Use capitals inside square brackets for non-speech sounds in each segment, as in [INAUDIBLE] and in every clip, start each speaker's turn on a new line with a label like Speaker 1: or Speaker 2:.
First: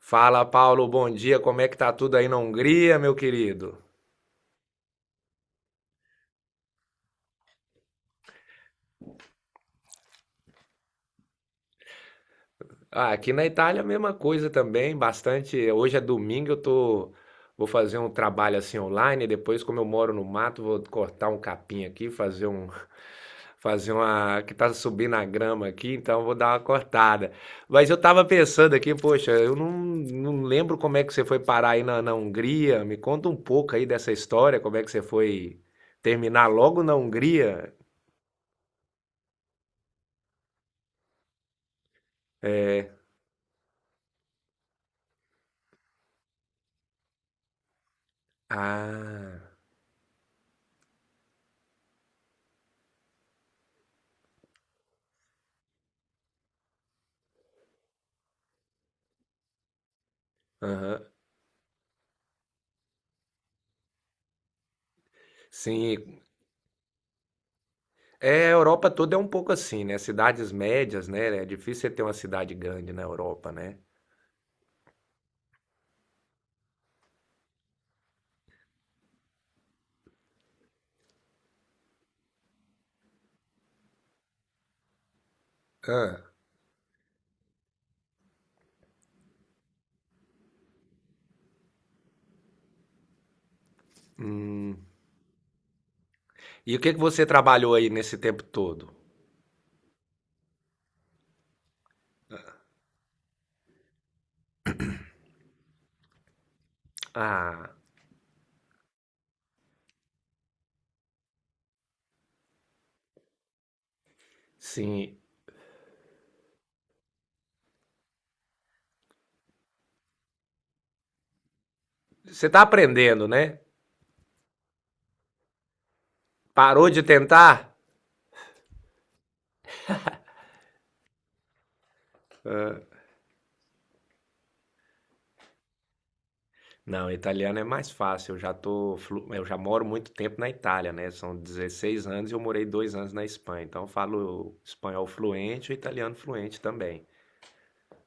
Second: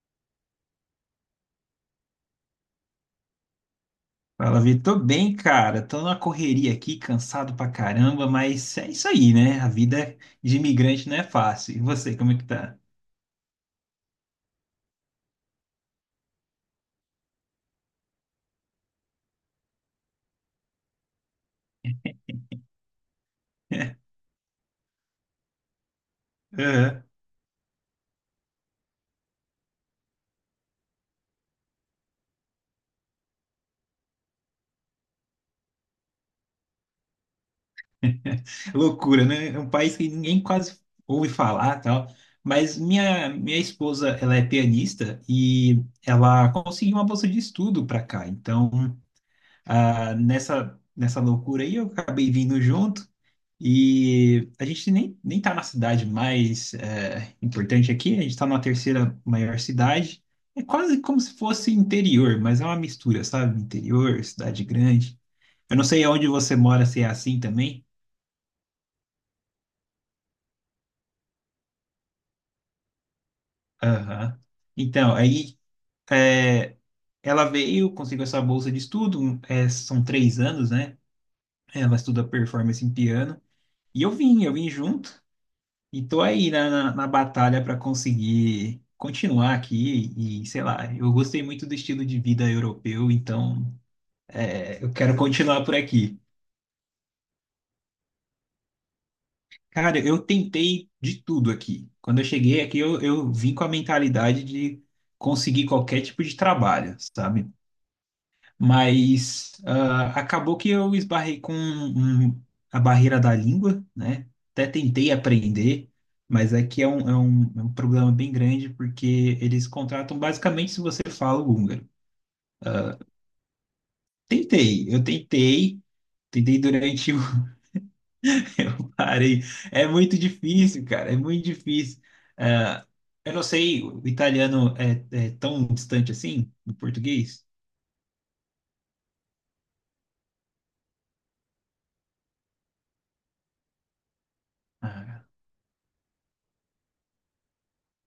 Speaker 1: Fala, Paulo, bom dia. Como é que tá tudo aí na Hungria, meu querido?
Speaker 2: Fala, Vitor. Tô bem, cara. Tô numa correria aqui, cansado pra caramba, mas é isso aí, né? A vida de imigrante não é fácil. E você, como é que tá?
Speaker 1: Ah, aqui na Itália a mesma coisa também, bastante. Hoje é domingo, eu tô vou fazer um trabalho assim online, depois como eu moro no mato, vou cortar um capim aqui, fazer um [LAUGHS] fazer
Speaker 2: [LAUGHS]
Speaker 1: uma que tá subindo a grama aqui, então eu vou dar uma
Speaker 2: Aham.
Speaker 1: cortada. Mas eu tava pensando aqui, poxa, eu não lembro como é que você foi parar aí na Hungria. Me conta um pouco aí dessa história, como é que você foi terminar logo na Hungria?
Speaker 2: Loucura, né? É um país que ninguém quase ouve falar, tal. Mas
Speaker 1: É.
Speaker 2: minha esposa, ela é pianista e ela conseguiu uma bolsa de estudo para cá. Então,
Speaker 1: Ah,
Speaker 2: nessa loucura aí, eu acabei vindo junto. E a gente nem tá na cidade mais importante aqui, a gente está numa terceira maior cidade. É quase
Speaker 1: aham.
Speaker 2: como se fosse interior, mas é uma mistura, sabe? Interior, cidade grande. Eu não sei
Speaker 1: Sim.
Speaker 2: onde você mora, se é assim também.
Speaker 1: É, a Europa toda é um pouco assim, né? Cidades médias, né? É difícil você ter uma cidade grande na Europa, né?
Speaker 2: Aham. Então, é, ela veio, conseguiu essa bolsa de estudo, são 3 anos, né? Ela estuda performance em piano. E eu vim junto. E tô
Speaker 1: Ah,
Speaker 2: aí na batalha para conseguir continuar aqui e, sei lá, eu gostei muito do estilo de vida europeu, então
Speaker 1: hum.
Speaker 2: eu quero continuar por aqui.
Speaker 1: E o que que você trabalhou aí nesse tempo todo?
Speaker 2: Cara, eu tentei de tudo aqui. Quando eu cheguei aqui, eu vim com a mentalidade de conseguir qualquer tipo de trabalho, sabe?
Speaker 1: Ah,
Speaker 2: Mas acabou que eu esbarrei com a barreira da língua, né? Até tentei
Speaker 1: sim.
Speaker 2: aprender, mas aqui é um problema bem grande, porque eles contratam basicamente se você fala o húngaro.
Speaker 1: Você tá aprendendo, né?
Speaker 2: Tentei, tentei
Speaker 1: Parou de
Speaker 2: durante o. [LAUGHS]
Speaker 1: tentar?
Speaker 2: Eu parei. É muito difícil, cara, é muito difícil. Ah, eu não sei, o italiano é tão distante assim do
Speaker 1: Não,
Speaker 2: português?
Speaker 1: italiano é mais fácil. Eu já moro muito tempo na Itália, né? São 16 anos e eu morei 2 anos na Espanha. Então eu falo espanhol
Speaker 2: Ah,
Speaker 1: fluente e italiano fluente também.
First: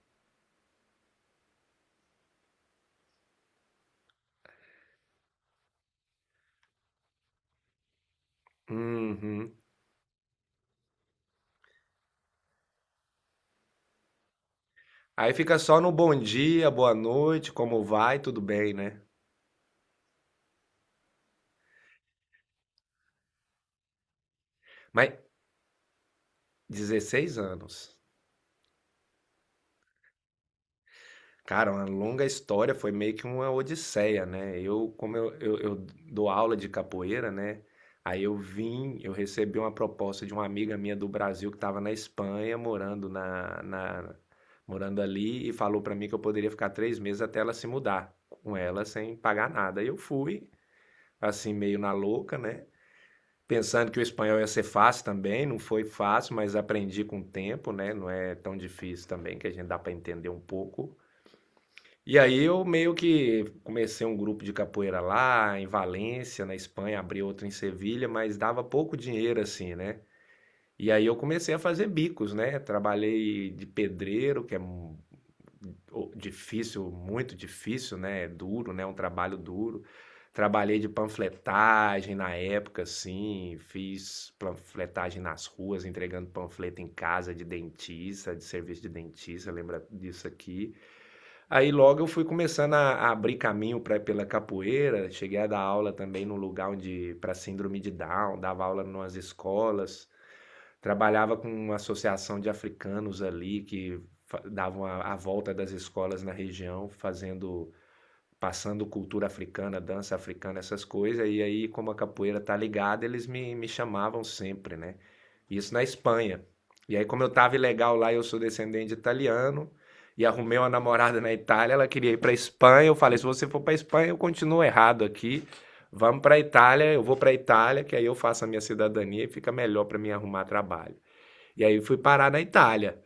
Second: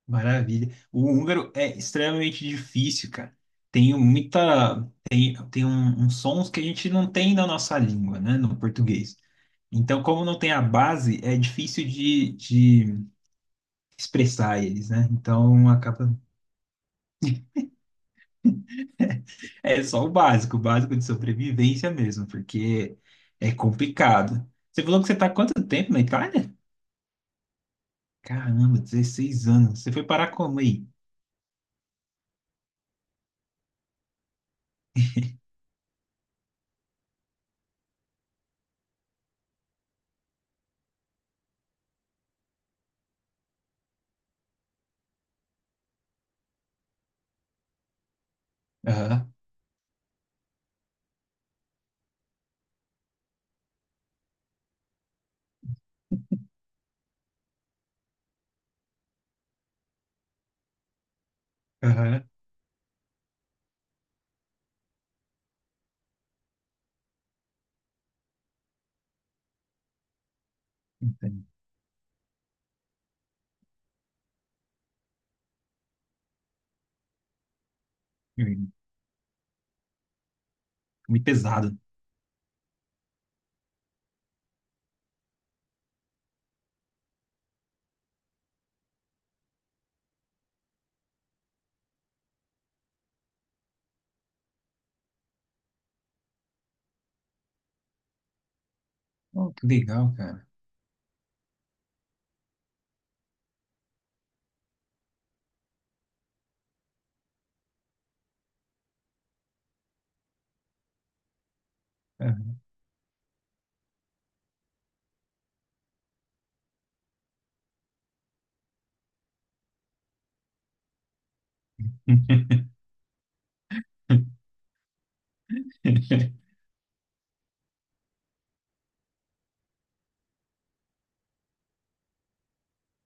Speaker 2: maravilha. O húngaro é extremamente difícil, cara. Tem uns sons que a gente não tem na nossa língua, né, no português.
Speaker 1: Uhum.
Speaker 2: Então, como não tem a base, é difícil de expressar eles, né?
Speaker 1: Aí fica
Speaker 2: Então,
Speaker 1: só no bom
Speaker 2: acaba.
Speaker 1: dia, boa noite, como vai, tudo bem, né?
Speaker 2: É só o básico de sobrevivência mesmo, porque é complicado. Você falou que
Speaker 1: Mas
Speaker 2: você está há quanto tempo na Itália?
Speaker 1: 16 anos.
Speaker 2: Caramba, 16 anos. Você foi parar como aí?
Speaker 1: Cara, uma longa história, foi meio que uma odisseia, né? Eu, como eu dou aula de capoeira, né? Aí eu recebi uma proposta de uma amiga minha do Brasil que estava na Espanha, morando ali, e falou pra mim que eu poderia ficar 3 meses até ela se mudar com ela sem
Speaker 2: Aham,
Speaker 1: pagar nada. E eu fui, assim, meio na louca, né? Pensando que o espanhol ia ser fácil também, não foi fácil, mas aprendi com o tempo, né? Não é tão difícil também, que a gente dá para entender um pouco. E
Speaker 2: aham.
Speaker 1: aí eu meio que comecei um grupo de capoeira lá em Valência, na Espanha, abri outro em Sevilha, mas dava pouco dinheiro assim, né? E aí eu
Speaker 2: Entendi.
Speaker 1: comecei a fazer bicos, né? Trabalhei de pedreiro, que é difícil, muito difícil, né? É duro, né? Um trabalho duro. Trabalhei de
Speaker 2: Muito pesado.
Speaker 1: panfletagem na época, assim, fiz panfletagem nas ruas, entregando panfleto em casa de dentista, de serviço de dentista, lembra disso aqui. Aí logo eu fui começando a abrir caminho pela capoeira, cheguei a dar aula também num lugar onde, para síndrome de Down, dava aula em umas
Speaker 2: Oh, que
Speaker 1: escolas.
Speaker 2: legal, cara.
Speaker 1: Trabalhava com uma associação de africanos ali que davam a volta das escolas na região, fazendo, passando cultura africana, dança africana, essas coisas. E aí, como a capoeira
Speaker 2: É.
Speaker 1: tá ligada, eles me chamavam sempre, né? Isso na Espanha. E aí, como eu tava ilegal lá, eu sou descendente de italiano e arrumei uma namorada na Itália, ela queria ir para Espanha. Eu falei: se você for para Espanha, eu
Speaker 2: [LAUGHS]
Speaker 1: continuo errado aqui. Vamos pra Itália, eu vou pra Itália, que aí eu faço a minha cidadania e fica melhor para mim arrumar trabalho. E aí fui parar na Itália.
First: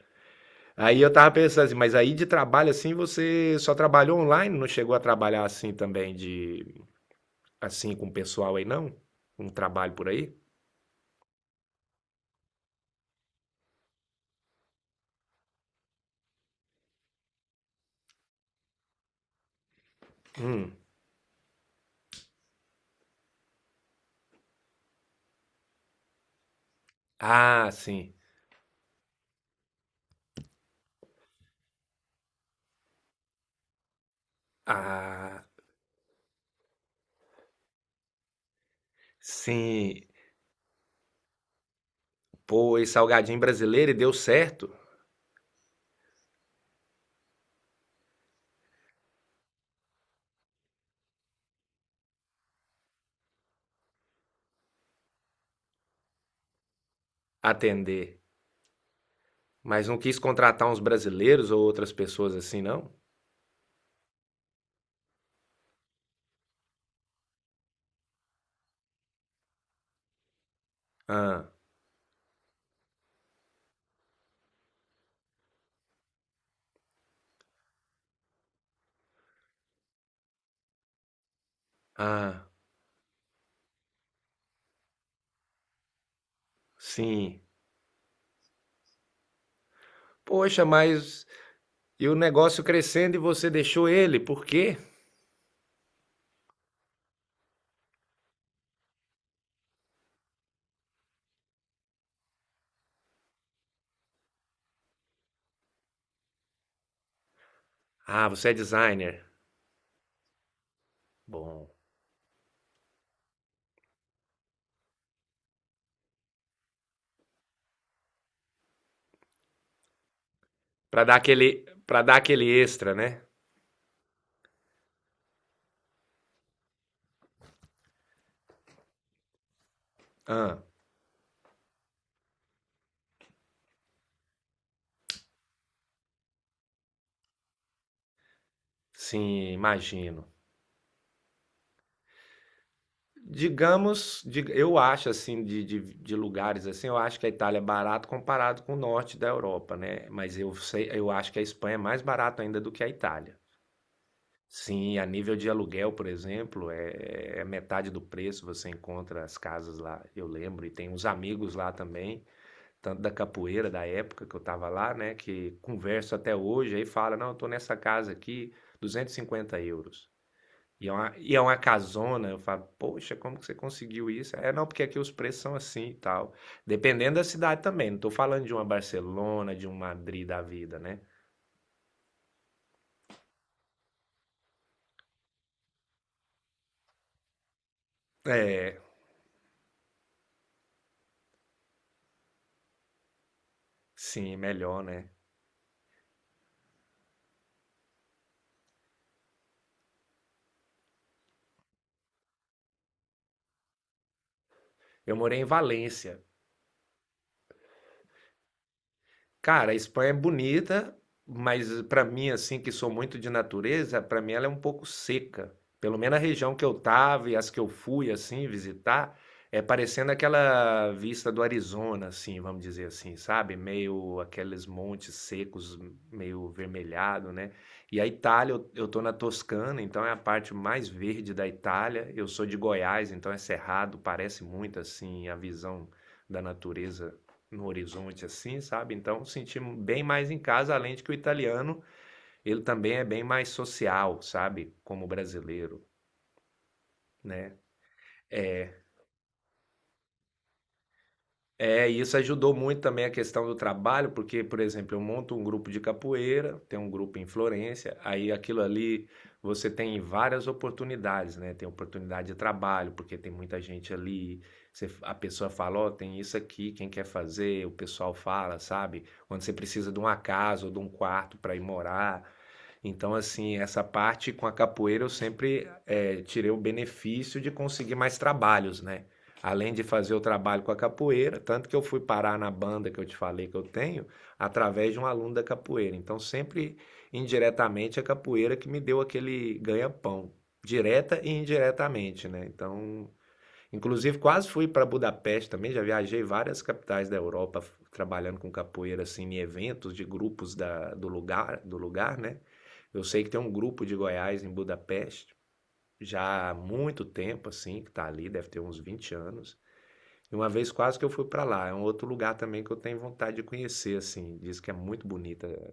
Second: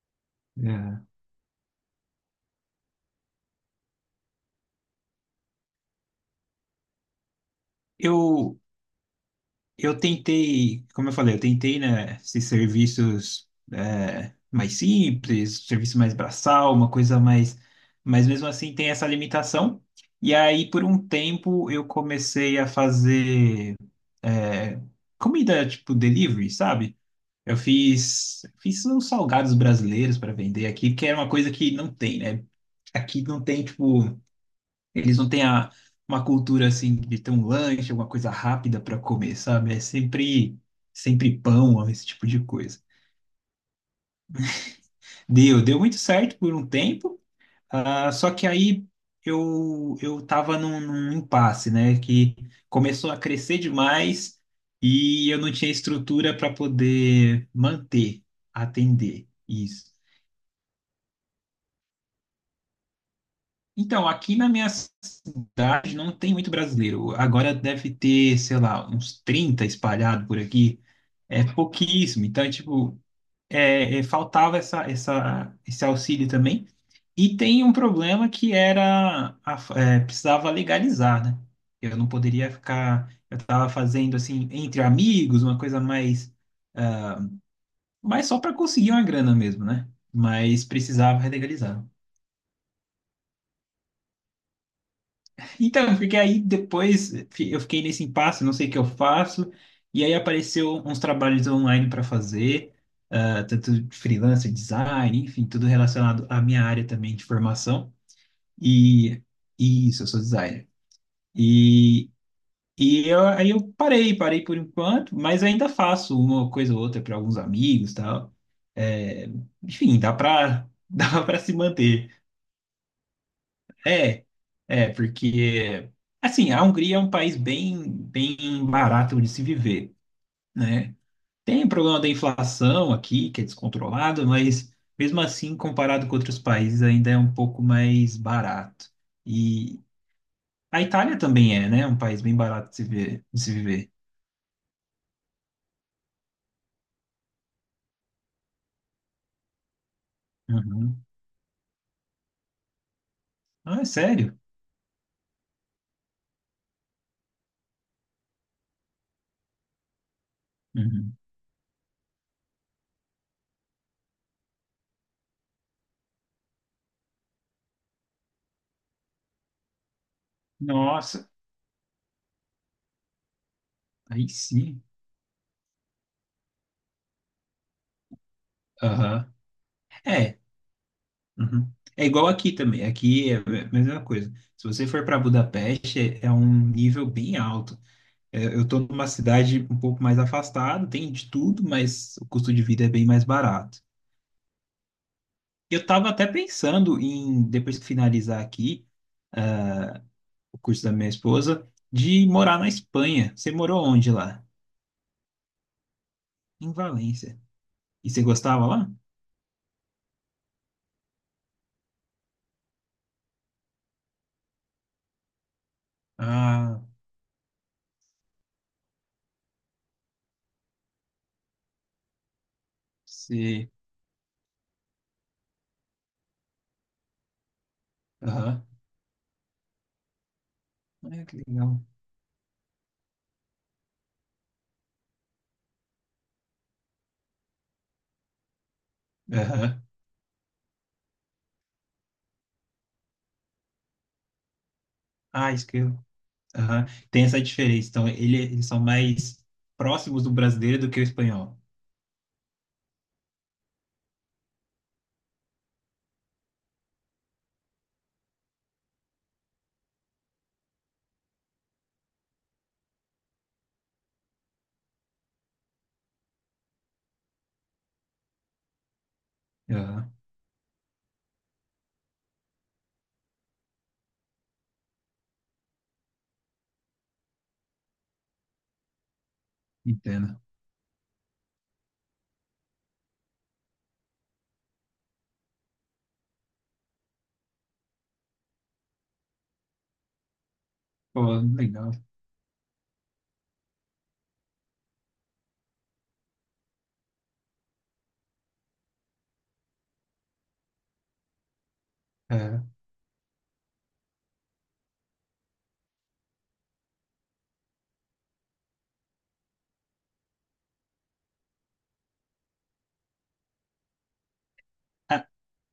Speaker 2: É.
Speaker 1: Aí eu tava pensando assim, mas aí de trabalho assim você só trabalhou online, não chegou a trabalhar assim também de assim com o pessoal
Speaker 2: Eu,
Speaker 1: aí não? Um trabalho
Speaker 2: eu
Speaker 1: por aí?
Speaker 2: tentei, como eu falei, eu tentei, né, esses serviços mais simples, serviço mais braçal, uma coisa mais, mas mesmo assim tem essa limitação. E aí,
Speaker 1: Hum.
Speaker 2: por um tempo, eu comecei a fazer é, comida tipo delivery, sabe? Eu
Speaker 1: Ah, sim.
Speaker 2: fiz, fiz uns salgados brasileiros para vender aqui, que era uma coisa que não tem, né? Aqui não tem, tipo. Eles não têm
Speaker 1: Ah,
Speaker 2: uma cultura assim de ter um lanche, alguma coisa rápida para comer, sabe? É
Speaker 1: sim.
Speaker 2: sempre, sempre pão, ó, esse tipo de
Speaker 1: Pô,
Speaker 2: coisa.
Speaker 1: esse salgadinho brasileiro e deu certo
Speaker 2: Deu, deu muito certo por um tempo, só que aí eu tava num impasse, né? Que começou a crescer demais e eu não tinha estrutura para poder
Speaker 1: atender,
Speaker 2: manter, atender isso.
Speaker 1: mas não quis contratar uns brasileiros ou outras pessoas assim não?
Speaker 2: Então, aqui na minha cidade não tem muito brasileiro. Agora deve ter, sei lá, uns 30 espalhados por aqui. É
Speaker 1: Ah,
Speaker 2: pouquíssimo. Então, tipo, faltava essa, esse auxílio também. E tem um problema que era, precisava legalizar, né? Eu não
Speaker 1: ah,
Speaker 2: poderia ficar, eu estava fazendo assim, entre amigos, uma coisa mais,
Speaker 1: sim.
Speaker 2: mais só para conseguir uma grana mesmo, né? Mas
Speaker 1: Poxa, mas
Speaker 2: precisava legalizar.
Speaker 1: e o negócio crescendo e você deixou ele, por quê?
Speaker 2: Então, porque aí depois eu fiquei nesse impasse, não sei o que eu faço, e aí apareceu uns trabalhos online para fazer, tanto de freelancer, design, enfim, tudo relacionado à minha área também de formação.
Speaker 1: Ah, você é
Speaker 2: E,
Speaker 1: designer.
Speaker 2: e isso, eu sou designer.
Speaker 1: Bom.
Speaker 2: E, e eu parei, parei por enquanto, mas ainda faço uma coisa ou outra para alguns amigos, tal. É, enfim, dá para [LAUGHS] dá para se
Speaker 1: Para
Speaker 2: manter.
Speaker 1: dar aquele extra, né?
Speaker 2: É, é, porque, assim, a Hungria é um país bem, bem barato de se viver,
Speaker 1: Ah,
Speaker 2: né? Tem o problema da inflação aqui, que é descontrolado, mas mesmo assim, comparado com outros países, ainda é um pouco mais barato.
Speaker 1: sim,
Speaker 2: E
Speaker 1: imagino.
Speaker 2: a Itália também é, né? Um país bem barato de se ver, de se viver.
Speaker 1: Digamos, eu acho assim, de lugares assim, eu acho que a Itália é barato comparado com o norte da Europa, né? Mas eu sei,
Speaker 2: Uhum.
Speaker 1: eu acho que a Espanha é mais barato ainda do que a Itália.
Speaker 2: Ah, é sério?
Speaker 1: Sim, a nível de aluguel, por exemplo, é metade do preço, você encontra as casas lá, eu lembro, e tem uns
Speaker 2: Uhum.
Speaker 1: amigos lá também tanto da capoeira da época que eu tava lá, né, que converso até hoje, aí fala, não, eu tô nessa casa aqui, 250 euros. E é uma,
Speaker 2: Nossa,
Speaker 1: e é uma casona, eu falo, poxa, como que você conseguiu
Speaker 2: aí
Speaker 1: isso? É, não, porque
Speaker 2: sim.
Speaker 1: aqui os preços são assim e tal. Dependendo da cidade também, não tô falando de uma
Speaker 2: Aham.
Speaker 1: Barcelona, de um Madrid
Speaker 2: É,
Speaker 1: da vida, né?
Speaker 2: Uhum. É igual aqui também. Aqui é a mesma coisa. Se você for para Budapeste, é um nível bem alto. É, eu
Speaker 1: É,
Speaker 2: estou numa cidade um pouco mais afastada, tem de tudo, mas o custo de vida é bem mais barato.
Speaker 1: sim, melhor, né?
Speaker 2: Eu estava até pensando em, depois de finalizar aqui o curso da minha esposa, de morar na Espanha. Você morou onde lá?
Speaker 1: Eu morei em Valência.
Speaker 2: Em Valência. E você gostava lá?
Speaker 1: Cara, a Espanha é bonita, mas pra mim, assim, que sou muito de natureza, pra mim ela é um pouco seca. Pelo menos a região que eu
Speaker 2: Ah,
Speaker 1: tava e as que eu fui, assim, visitar, é parecendo aquela vista do Arizona, assim, vamos dizer assim, sabe?
Speaker 2: você.
Speaker 1: Meio aqueles montes secos, meio vermelhado, né? E a Itália,
Speaker 2: Aham.
Speaker 1: eu tô na Toscana, então é a parte mais
Speaker 2: Ah,
Speaker 1: verde
Speaker 2: que
Speaker 1: da
Speaker 2: legal.
Speaker 1: Itália. Eu sou de Goiás, então é cerrado, parece muito, assim, a visão da natureza no horizonte assim, sabe? Então sentimos
Speaker 2: Aham.
Speaker 1: bem mais em casa, além de que o italiano, ele também é bem mais social, sabe? Como o
Speaker 2: Ah, isso que
Speaker 1: brasileiro,
Speaker 2: eu. Aham. Tem essa
Speaker 1: né?
Speaker 2: diferença. Então, eles são mais próximos do brasileiro do que o espanhol.
Speaker 1: É, e isso ajudou muito também a questão do trabalho, porque, por exemplo, eu monto um grupo de capoeira, tem um grupo em Florença, aí aquilo ali você tem várias oportunidades, né? Tem oportunidade de trabalho, porque tem muita gente ali, a pessoa fala, ó, tem isso aqui, quem quer fazer? O pessoal fala, sabe? Quando você precisa de
Speaker 2: Aham.
Speaker 1: uma casa ou de um quarto para ir morar. Então, assim, essa parte com a capoeira eu sempre tirei o benefício de conseguir mais trabalhos, né? Além de fazer o
Speaker 2: Entendo.
Speaker 1: trabalho com a capoeira, tanto que eu fui parar na banda que eu te falei que eu tenho, através de um aluno da capoeira. Então, sempre indiretamente a capoeira que me deu aquele ganha-pão, direta e
Speaker 2: Pô, legal.
Speaker 1: indiretamente, né? Então, inclusive quase fui para Budapeste também, já viajei várias capitais da Europa trabalhando com capoeira assim em eventos de grupos do lugar, né?
Speaker 2: É.
Speaker 1: Eu sei que tem um grupo de Goiás em Budapeste já há muito tempo assim, que está ali, deve ter uns 20 anos. E uma vez quase que eu fui para lá. É um outro lugar também que eu tenho vontade de conhecer, assim. Diz que é muito bonita a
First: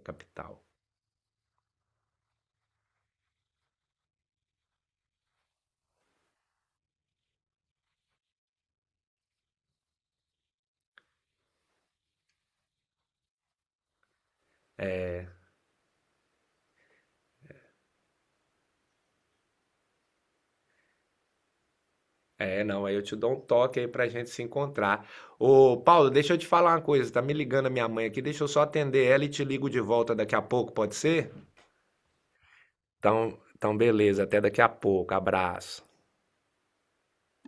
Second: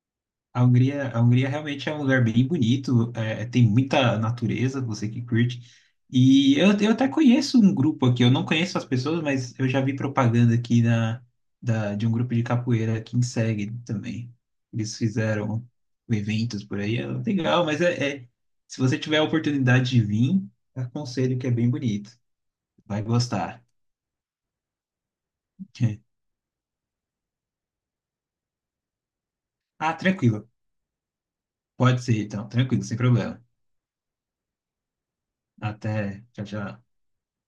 Speaker 1: capital.
Speaker 2: A Hungria realmente é um lugar bem bonito, tem muita natureza, você que curte. E eu até conheço um grupo aqui, eu não conheço as pessoas, mas eu já vi propaganda aqui na, de um grupo de capoeira aqui em Seg também. Eles fizeram eventos por aí, é legal, mas se você tiver a oportunidade de vir, aconselho que é bem bonito,
Speaker 1: É, não, aí eu
Speaker 2: vai
Speaker 1: te dou um
Speaker 2: gostar.
Speaker 1: toque aí pra gente se encontrar. Ô, Paulo,
Speaker 2: [LAUGHS]
Speaker 1: deixa eu te falar uma coisa. Tá me ligando a minha mãe aqui, deixa eu só atender ela e te ligo de
Speaker 2: Ah,
Speaker 1: volta daqui a
Speaker 2: tranquilo,
Speaker 1: pouco, pode ser?
Speaker 2: pode ser então, tranquilo, sem
Speaker 1: Então,
Speaker 2: problema.
Speaker 1: então beleza, até daqui a pouco. Abraço.
Speaker 2: Até, tchau, tchau.